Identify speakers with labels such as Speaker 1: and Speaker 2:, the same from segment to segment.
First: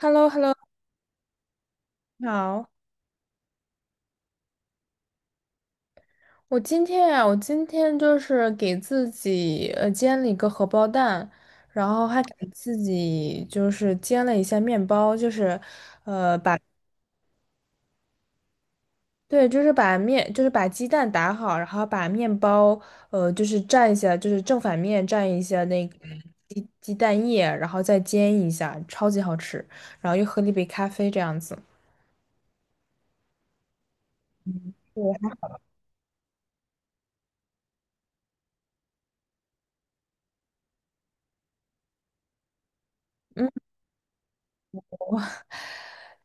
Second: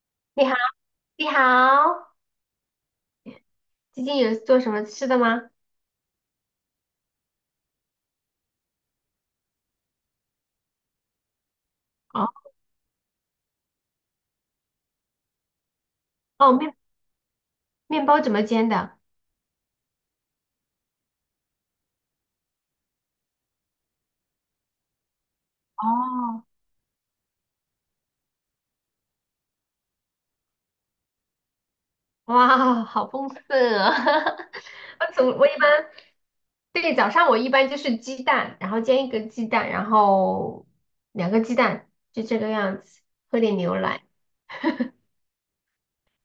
Speaker 1: h e l l o h e l
Speaker 2: 你
Speaker 1: l
Speaker 2: 好，
Speaker 1: o
Speaker 2: 你好，
Speaker 1: 你好。
Speaker 2: 最近有做什么吃的吗？
Speaker 1: 我今天啊，我今天就是给自己煎了一个荷包蛋，然后
Speaker 2: 哦
Speaker 1: 还给自己煎了一下面包，
Speaker 2: 哦，面包怎么煎的？
Speaker 1: 对，就是把面把鸡蛋打好，然后把面包就是蘸一下，就是正反面蘸一下那个
Speaker 2: 哦，
Speaker 1: 鸡蛋液，然后再煎一下，超级好吃。然后又喝了一杯咖啡这样子。
Speaker 2: 哇，好丰盛啊！我总我一般对，早上我一般就是鸡蛋，然后煎一个鸡蛋，然后两个鸡蛋，就这个样子，喝
Speaker 1: 嗯，
Speaker 2: 点牛奶。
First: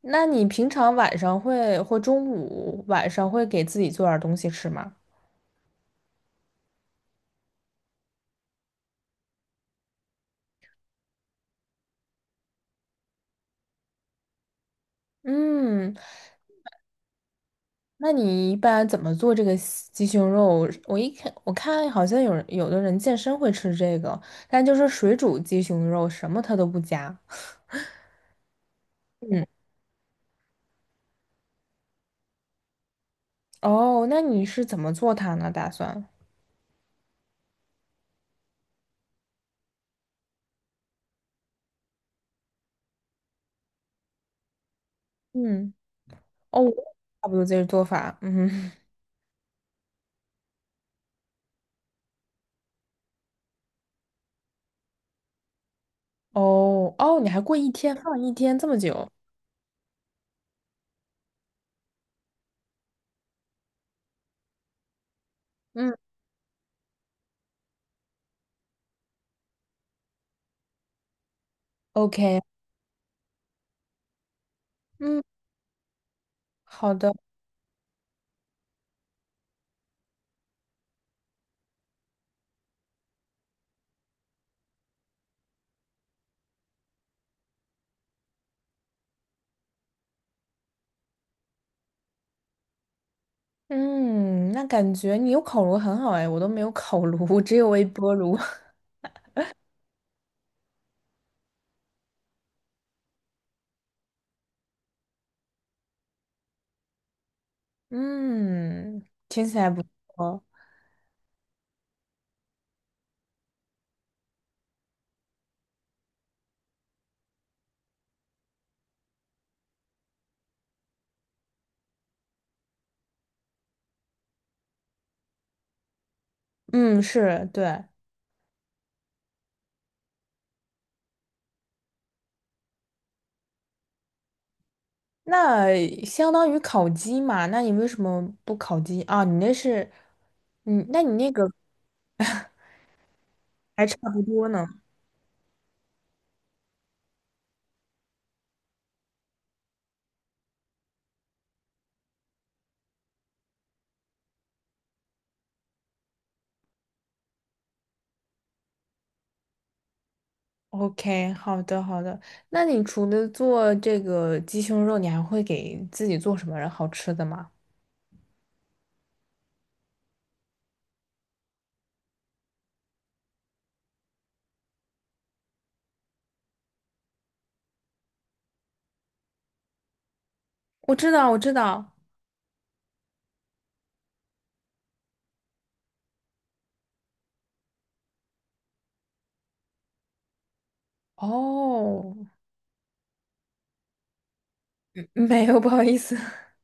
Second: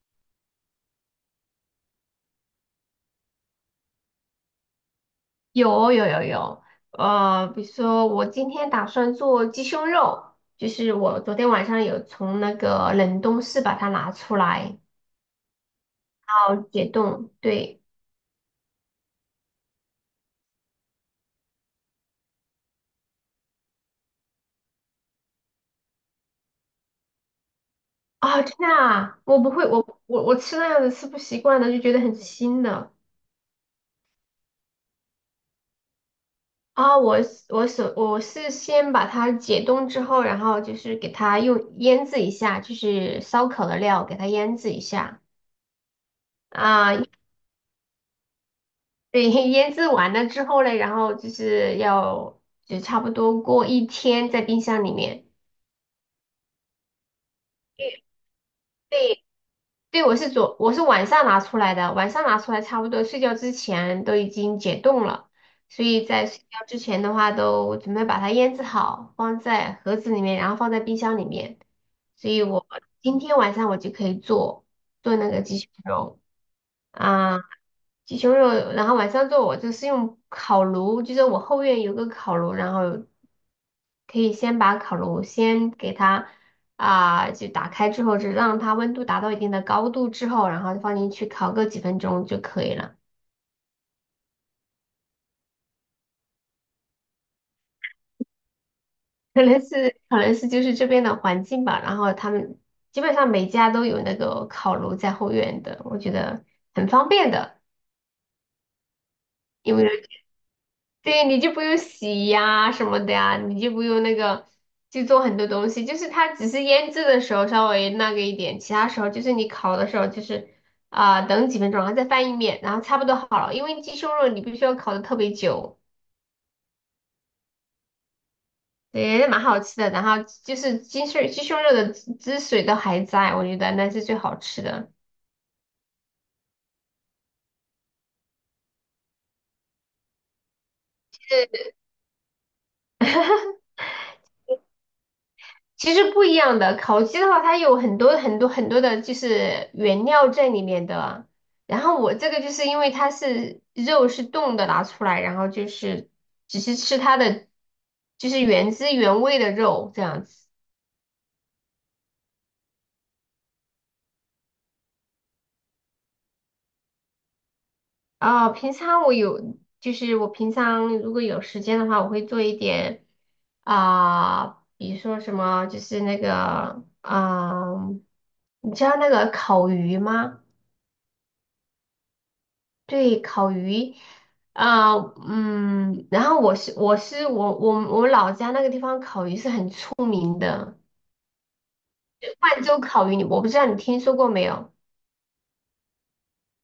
Speaker 1: 那你平常晚上会或中午晚上会给自己做点儿东西吃吗？
Speaker 2: 有有有有，比如说我今天打算做鸡胸肉，就是我昨天晚上有从那个冷冻室把它拿出来，
Speaker 1: 嗯，
Speaker 2: 然后解冻，对。
Speaker 1: 那你一般怎么做这个西鸡胸肉？我一看，我看好像有的人健身会吃这个，但就是水煮鸡胸肉，什么它都不加。
Speaker 2: 啊，真的啊，我
Speaker 1: 嗯，
Speaker 2: 不会，我吃那样子吃不习惯的，就觉得很腥的
Speaker 1: 哦，那你是怎么做它呢？打算？
Speaker 2: 啊。我是先把它解冻之后，然后就是给它用腌制一下，就是烧烤的料给它腌制一下
Speaker 1: 嗯，哦，我也
Speaker 2: 啊。
Speaker 1: 差不多这个做法。嗯哼，
Speaker 2: 对，腌制完了之后嘞，然后就是就差不多过一天在冰箱里面。
Speaker 1: 哦哦，你还过一天放一天这么久？
Speaker 2: 对，对，我是晚上拿出来的，晚上拿出来差不多睡觉之前都已经解冻了，所
Speaker 1: 嗯
Speaker 2: 以在睡觉之前的话都准备把它腌制好，放在盒子里面，然后放在冰箱里面。所
Speaker 1: ，OK,
Speaker 2: 以我今天晚上我就可以做
Speaker 1: 嗯，
Speaker 2: 那个鸡胸肉。
Speaker 1: 好的。
Speaker 2: 啊，鸡胸肉，然后晚上做我就是用烤炉，就是我后院有个烤炉，然后可以先把烤炉先给它就打开之后，就让它温度达到一定的高度之后，然后放进去烤个几分钟就可以了。
Speaker 1: 嗯，那感觉你有烤炉很好哎，我都没有烤炉，只有微波炉。
Speaker 2: 可能是就是这边的环境吧，然后他们基本上每家都有那个烤炉在后院的，我觉得很方便的，
Speaker 1: 嗯，听起来
Speaker 2: 因
Speaker 1: 不
Speaker 2: 为。
Speaker 1: 错。
Speaker 2: 对，你就不用洗呀什么的呀，你就不用那个去做很多东西，就是它只是腌制的时候稍微那个一点，其他时候就是你烤的时候就是等几分钟，然后再翻一面，然后差不多好了。因为鸡胸肉你必须要烤的特别久，
Speaker 1: 嗯，是，对，
Speaker 2: 对，蛮好吃的。然后就是鸡胸肉的汁水都还在，我觉得那是最好吃的。
Speaker 1: 那相当于烤鸡嘛？那你为什么不烤鸡啊？你那是，嗯，那你那个还差不多呢。
Speaker 2: 其实不一样的，烤鸡的话，它有很多很多很多的，就是原料在里面的。然后我这个就是因为它是肉是冻的拿出来，然后就是只是吃它的，就是原汁原味的肉这样子。
Speaker 1: OK,好的，好的。那你除了做这个鸡胸肉，你还会给自己做什么好吃的吗？
Speaker 2: 平常我有，就是我平常如果有时间的话，我会做一点啊、比如说什么，就是那个你知道那个烤鱼吗？
Speaker 1: 我知道，我知道。
Speaker 2: 对，烤鱼啊，嗯，然后我是我是我我我老家那个地方烤鱼是很出名的，
Speaker 1: 哦，
Speaker 2: 万州烤鱼，我不知道你听说过没有？
Speaker 1: 没有，不好意思。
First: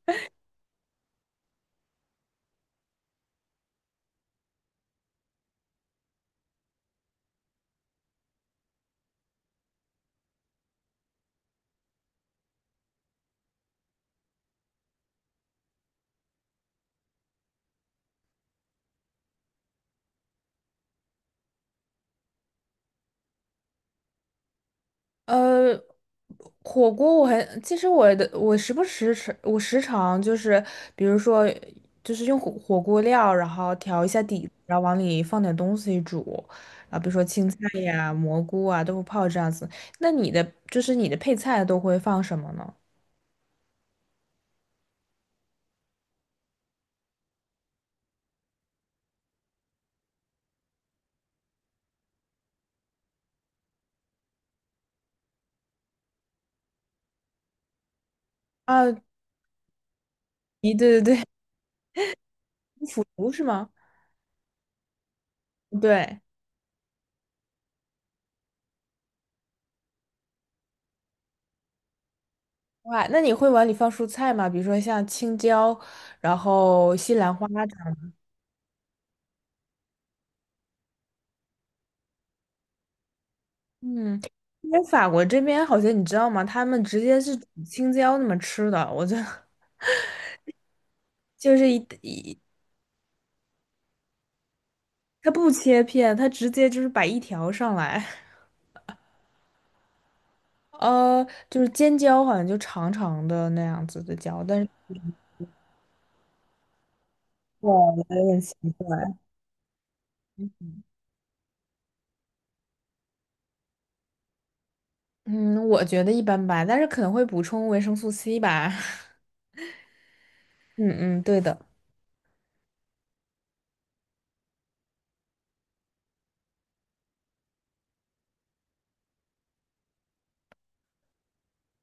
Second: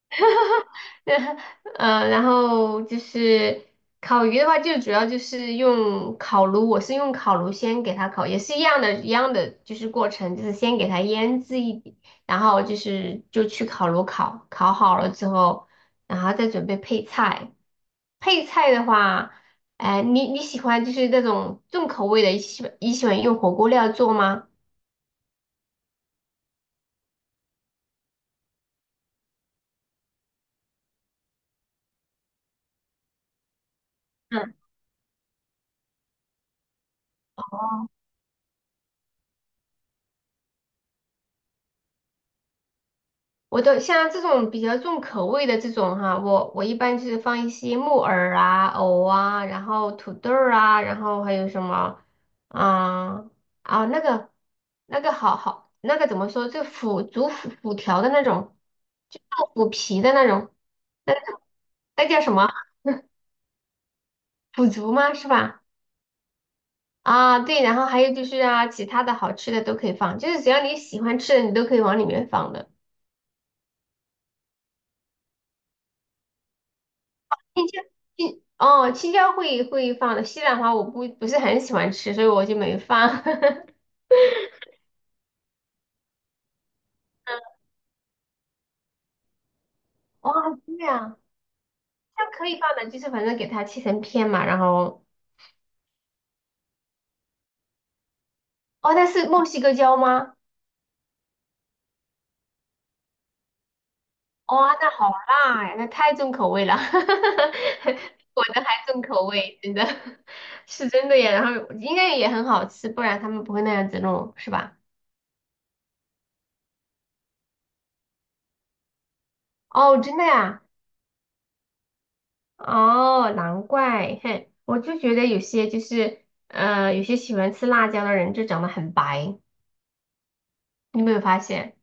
Speaker 2: 然后就是烤鱼的话，就主要就是用烤炉，我是用烤炉先给它烤，也是一样的，一样的就是过程，就是先给它腌制，然后就是就去烤炉烤，烤好了之后，然后再准备配菜。配菜的话，你喜欢就是那种重口味的，你喜欢用火锅料做吗？
Speaker 1: 呃，火锅其实我时不时吃，我时常比如说用火锅料，然后调一下底，
Speaker 2: 嗯，
Speaker 1: 然后往里放点东西煮，啊，比如说青菜呀、蘑菇啊、豆腐泡这样子。那你的就是你的配菜都会放什么呢？
Speaker 2: 我都像这种比较重口味的这种哈，我一般就是放一些木耳啊、藕啊，然后土豆儿啊，然后还有什么，啊啊那个那个怎么说，就腐竹腐条的那种，
Speaker 1: 啊，
Speaker 2: 就豆腐皮的那种，
Speaker 1: 咦，对对
Speaker 2: 那
Speaker 1: 对，
Speaker 2: 那叫什么？
Speaker 1: 腐 竹是吗？
Speaker 2: 腐竹吗？是吧？
Speaker 1: 对，
Speaker 2: 啊，对，然后还有就是其他的好吃的都可以放，就是只要你喜欢吃的，你都可以往里面放的。
Speaker 1: 哇，那你会往里放蔬菜吗？比如说像青椒，然后西兰花。这
Speaker 2: 青椒，
Speaker 1: 样。
Speaker 2: 青椒会放的，西兰花我不是很喜欢吃，所以我就没放。
Speaker 1: 嗯，因为法国这边好像你知道吗？他们直接是煮青椒那么吃的，我觉得
Speaker 2: 哇，对啊，
Speaker 1: 就是一
Speaker 2: 它
Speaker 1: 一，
Speaker 2: 可以放的，就是反正给它切成片嘛，然后
Speaker 1: 他不切片，他直接就是摆一条上来，
Speaker 2: 哦，那是墨西哥椒吗？
Speaker 1: 就是尖椒好像就长长的那样子的椒，但是
Speaker 2: 哇、那好辣呀，那太重口味了，
Speaker 1: 我有 点
Speaker 2: 我
Speaker 1: 奇
Speaker 2: 的还重
Speaker 1: 怪。
Speaker 2: 口味，真的 是真的呀。然后应该也很好吃，不然他们不会那样子弄，是吧？
Speaker 1: 嗯，我觉得一般般，但是可能会补充维生素 C 吧。
Speaker 2: 哦，真的呀。
Speaker 1: 嗯嗯，对的，
Speaker 2: 哦，难怪，哼，我就觉得有些就是，有些喜欢吃辣椒的人就长得很白，你有没有发现？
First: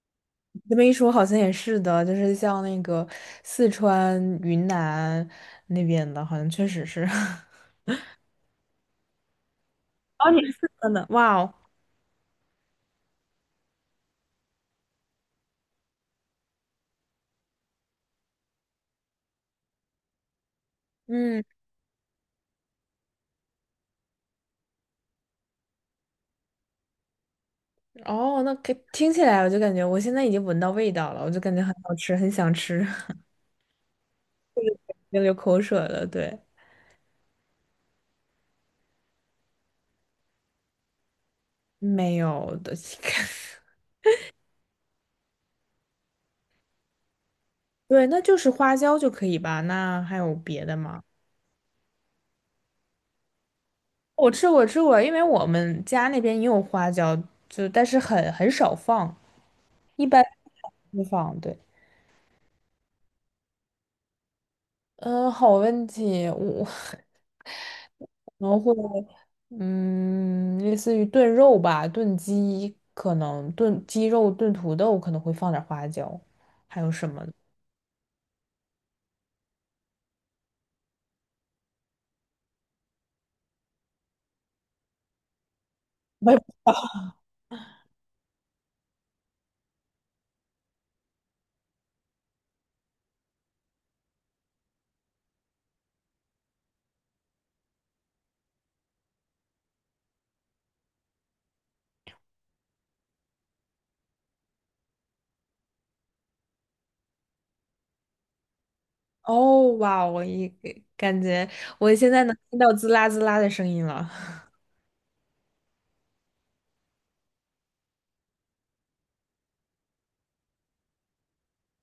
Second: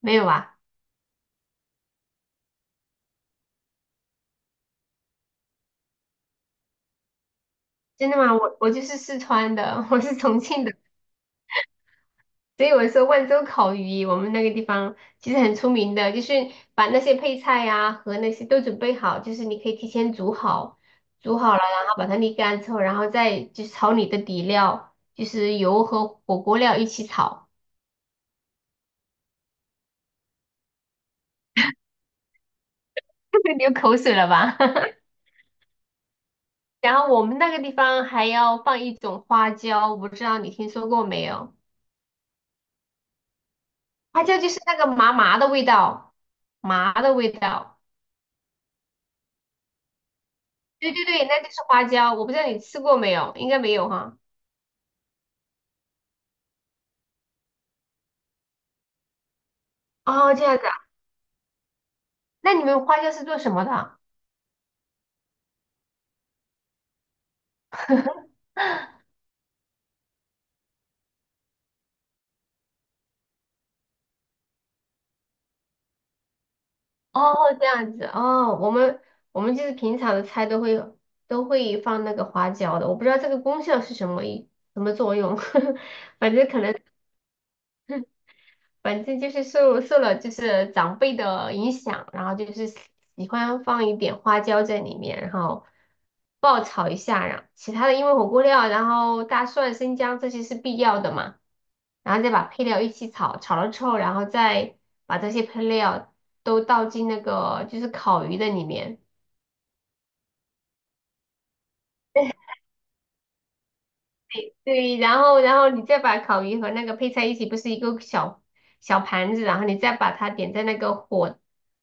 Speaker 2: 没有啊？
Speaker 1: 这么一说好像也是的，就是像那个四川、云南那边的，好像确实是。
Speaker 2: 真的吗？我就是四川的，我是
Speaker 1: 哦，
Speaker 2: 重
Speaker 1: 你是
Speaker 2: 庆
Speaker 1: 四
Speaker 2: 的，
Speaker 1: 川的，哇哦！
Speaker 2: 所以我说万州烤鱼，我们那个地方其实很出名的，就是把那些配菜呀、和那些都准备好，就是你可以提前煮好，煮
Speaker 1: 嗯，
Speaker 2: 好了，然后把它沥干之后，然后再就是炒你的底料，就是油和火锅料一起炒，
Speaker 1: 哦，那可听起来我就感觉我现在已经闻到味道了，我就感觉很好吃，很想吃，
Speaker 2: 流口水了吧？
Speaker 1: 已 经流口水了。对，
Speaker 2: 然后我们那个地方还要放一种花椒，我不知道你听说过没有？
Speaker 1: 没有的，
Speaker 2: 花椒就是那个麻麻的味道，麻的味道。
Speaker 1: 对，那就是花椒就可以吧？那还有别的
Speaker 2: 对
Speaker 1: 吗？
Speaker 2: 对对，那就是花椒。我不知道你吃过没有，应该没有哈。
Speaker 1: 我吃过，吃过，因为我们家那边也有花椒，就但是很少放，一般
Speaker 2: 哦，这样子啊。
Speaker 1: 不放。对，
Speaker 2: 那你们花椒是做什么的？
Speaker 1: 嗯、好问题，我 然后会，嗯，类似于炖肉吧，炖鸡可能炖鸡肉、炖土豆可能会放点花椒，还有什么呢？
Speaker 2: 哦，这样子哦。我们就是平常的菜都会放那个花椒的，我不知道这个功效是什么一什么作用，
Speaker 1: 我
Speaker 2: 反
Speaker 1: 也不
Speaker 2: 正
Speaker 1: 知
Speaker 2: 可
Speaker 1: 道
Speaker 2: 能。反正就是受了就是长辈的影响，然后就是喜欢放一点花椒在里面，然后爆炒一下，然后其他的因为火锅料，然后大蒜、生姜这些是必要的嘛，然后再把配料一起炒，炒了之后，然后再把这些配料都倒进那个就是烤鱼的里面。
Speaker 1: 哦，哇，我感觉我现在能听到滋啦滋啦的声音了。
Speaker 2: 对，然后你再把烤鱼和那个配菜一起，不是一个小小盘子，然后你再把它点在那个火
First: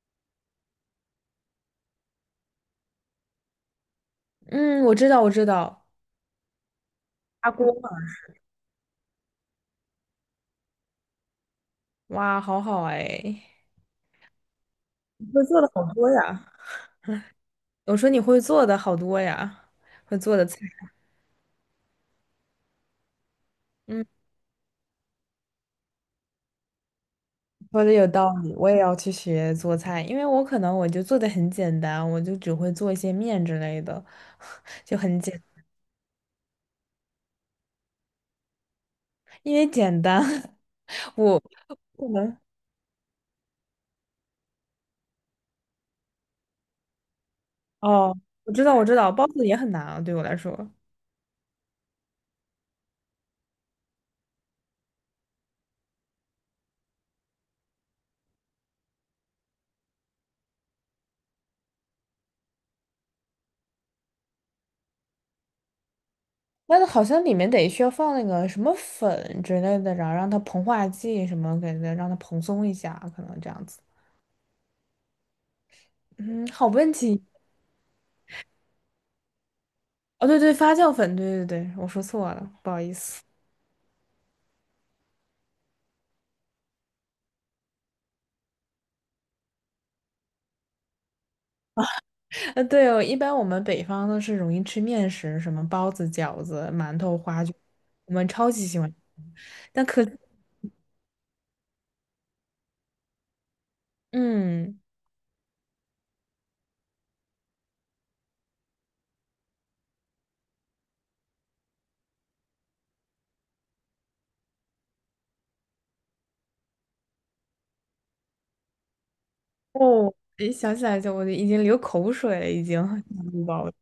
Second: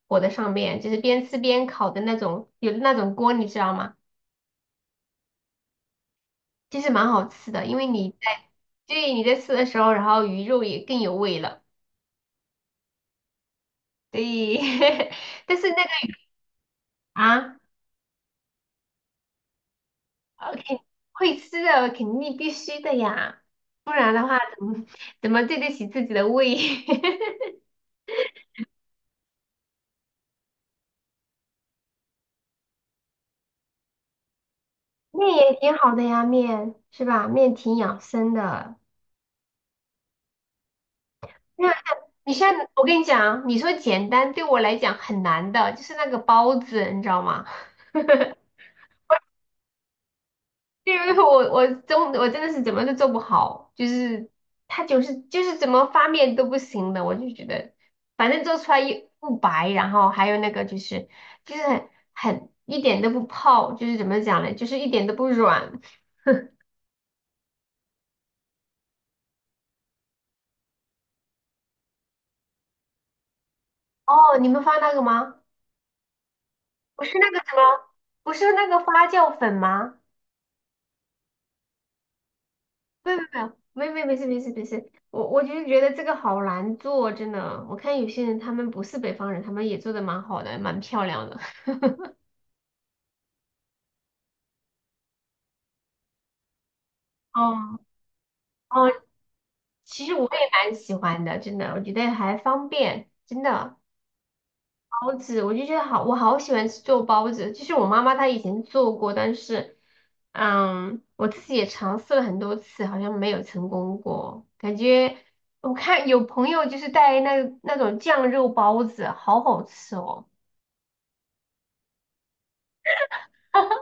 Speaker 2: 火的上面，就是边吃边烤的那种，有那种锅，你知道吗？
Speaker 1: 嗯，我知道，我知道，
Speaker 2: 其实蛮好
Speaker 1: 砂
Speaker 2: 吃
Speaker 1: 锅
Speaker 2: 的，因为
Speaker 1: 嘛，
Speaker 2: 对，你在吃的时候，然后鱼肉也更有味了。
Speaker 1: 哇，好好哎，
Speaker 2: 对，
Speaker 1: 你会
Speaker 2: 但
Speaker 1: 做
Speaker 2: 是
Speaker 1: 的
Speaker 2: 那
Speaker 1: 好
Speaker 2: 个
Speaker 1: 多呀。
Speaker 2: 啊
Speaker 1: 我说你会做的好多呀，会做的菜。
Speaker 2: ，OK，会吃的肯定必须的呀，不
Speaker 1: 嗯。
Speaker 2: 然的话怎么对得起自己的胃？
Speaker 1: 说的有道理，我也要去学做菜，因为我可能我就做的很简单，我就只会做一些面之类的，就很
Speaker 2: 面
Speaker 1: 简，
Speaker 2: 也挺好的呀，面是吧？面挺养生的。
Speaker 1: 因为简单，我
Speaker 2: 那
Speaker 1: 可
Speaker 2: 你
Speaker 1: 能
Speaker 2: 现在，我跟你讲啊，你说简单对我来讲很难的，就是那个包子，你知道吗？
Speaker 1: 哦，我知道我知道，包子也很难啊，对我来说，
Speaker 2: 因为 我真的是怎么都做不好，就是它就是怎么发面都不行的，我就觉得反正做出来又不白，然后还有那个就是一点都不泡，就是怎么讲呢，就是一点都不软。
Speaker 1: 但是好像里面得需要放那个什么粉之类的，然后让它膨化剂什么给它让它蓬松一下，可能这样子。
Speaker 2: 哦，你们发那个吗？
Speaker 1: 嗯，好问
Speaker 2: 不是
Speaker 1: 题。
Speaker 2: 那个什么，不是那个发酵粉吗？
Speaker 1: 哦，对对，发酵粉，对对对，我说错了，不好意
Speaker 2: 没有
Speaker 1: 思。
Speaker 2: 没有没有没事没事没事，我就是觉得这个好难做，真的。我看有些人他们不是北方人，他们也做的蛮好的，蛮漂亮的。
Speaker 1: 对哦，一般我们北方都是容易吃面食，什么包子、饺子、馒头、花卷，
Speaker 2: 哦
Speaker 1: 我们超级喜
Speaker 2: 哦，
Speaker 1: 欢。但可，
Speaker 2: 其实我也蛮喜欢的，真的，我觉得还方便，真的。
Speaker 1: 嗯，
Speaker 2: 包子，我就觉得好，我好喜欢吃做包子。就是我妈妈她以前做过，但是，嗯，我自己也尝试了很多次，好像没有成功过。感觉我看有朋友就是带那种酱肉包子，好好吃
Speaker 1: 哦，
Speaker 2: 哦。
Speaker 1: 一想起来就我就已经流口水了，已经想不饱了。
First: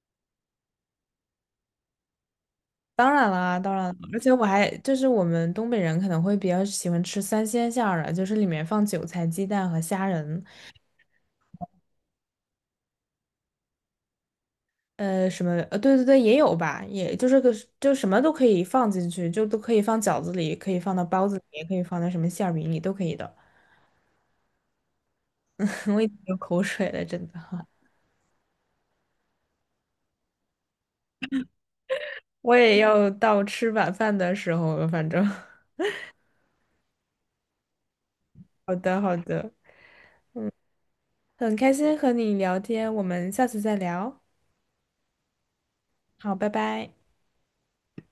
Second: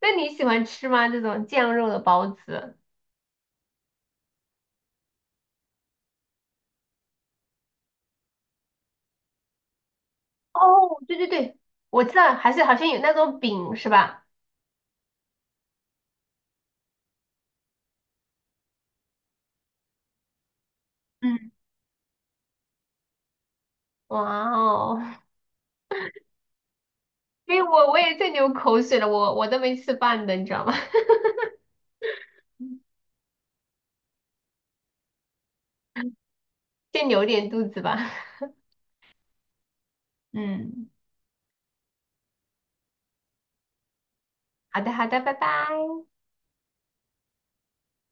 Speaker 2: 那你喜欢吃吗？这种酱肉的包子？
Speaker 1: 当然啦，当然了，而且我还我们东北人可能会比较喜欢吃三鲜馅儿的，就是里面放韭菜、鸡蛋和虾仁，
Speaker 2: 哦，对对对，我知道，还是好像有那种饼是吧？
Speaker 1: 对对对，也有吧，也就是个就什么都可以放进去，就都可以放饺子里，可以放到包子里，
Speaker 2: 嗯，
Speaker 1: 也可以放在什么馅儿饼里，都可以的。
Speaker 2: 哇哦，
Speaker 1: 我已经流口水了，真
Speaker 2: 所以
Speaker 1: 的。
Speaker 2: 我也在流口水了，我都没吃饭的，你知道吗？
Speaker 1: 我也要到吃晚饭的时候了，反正。
Speaker 2: 先留点肚子吧。
Speaker 1: 好的，好的，
Speaker 2: 嗯。
Speaker 1: 很开心和你聊天，我们下次再聊。
Speaker 2: 好的，好的，拜拜。
Speaker 1: 好，拜拜。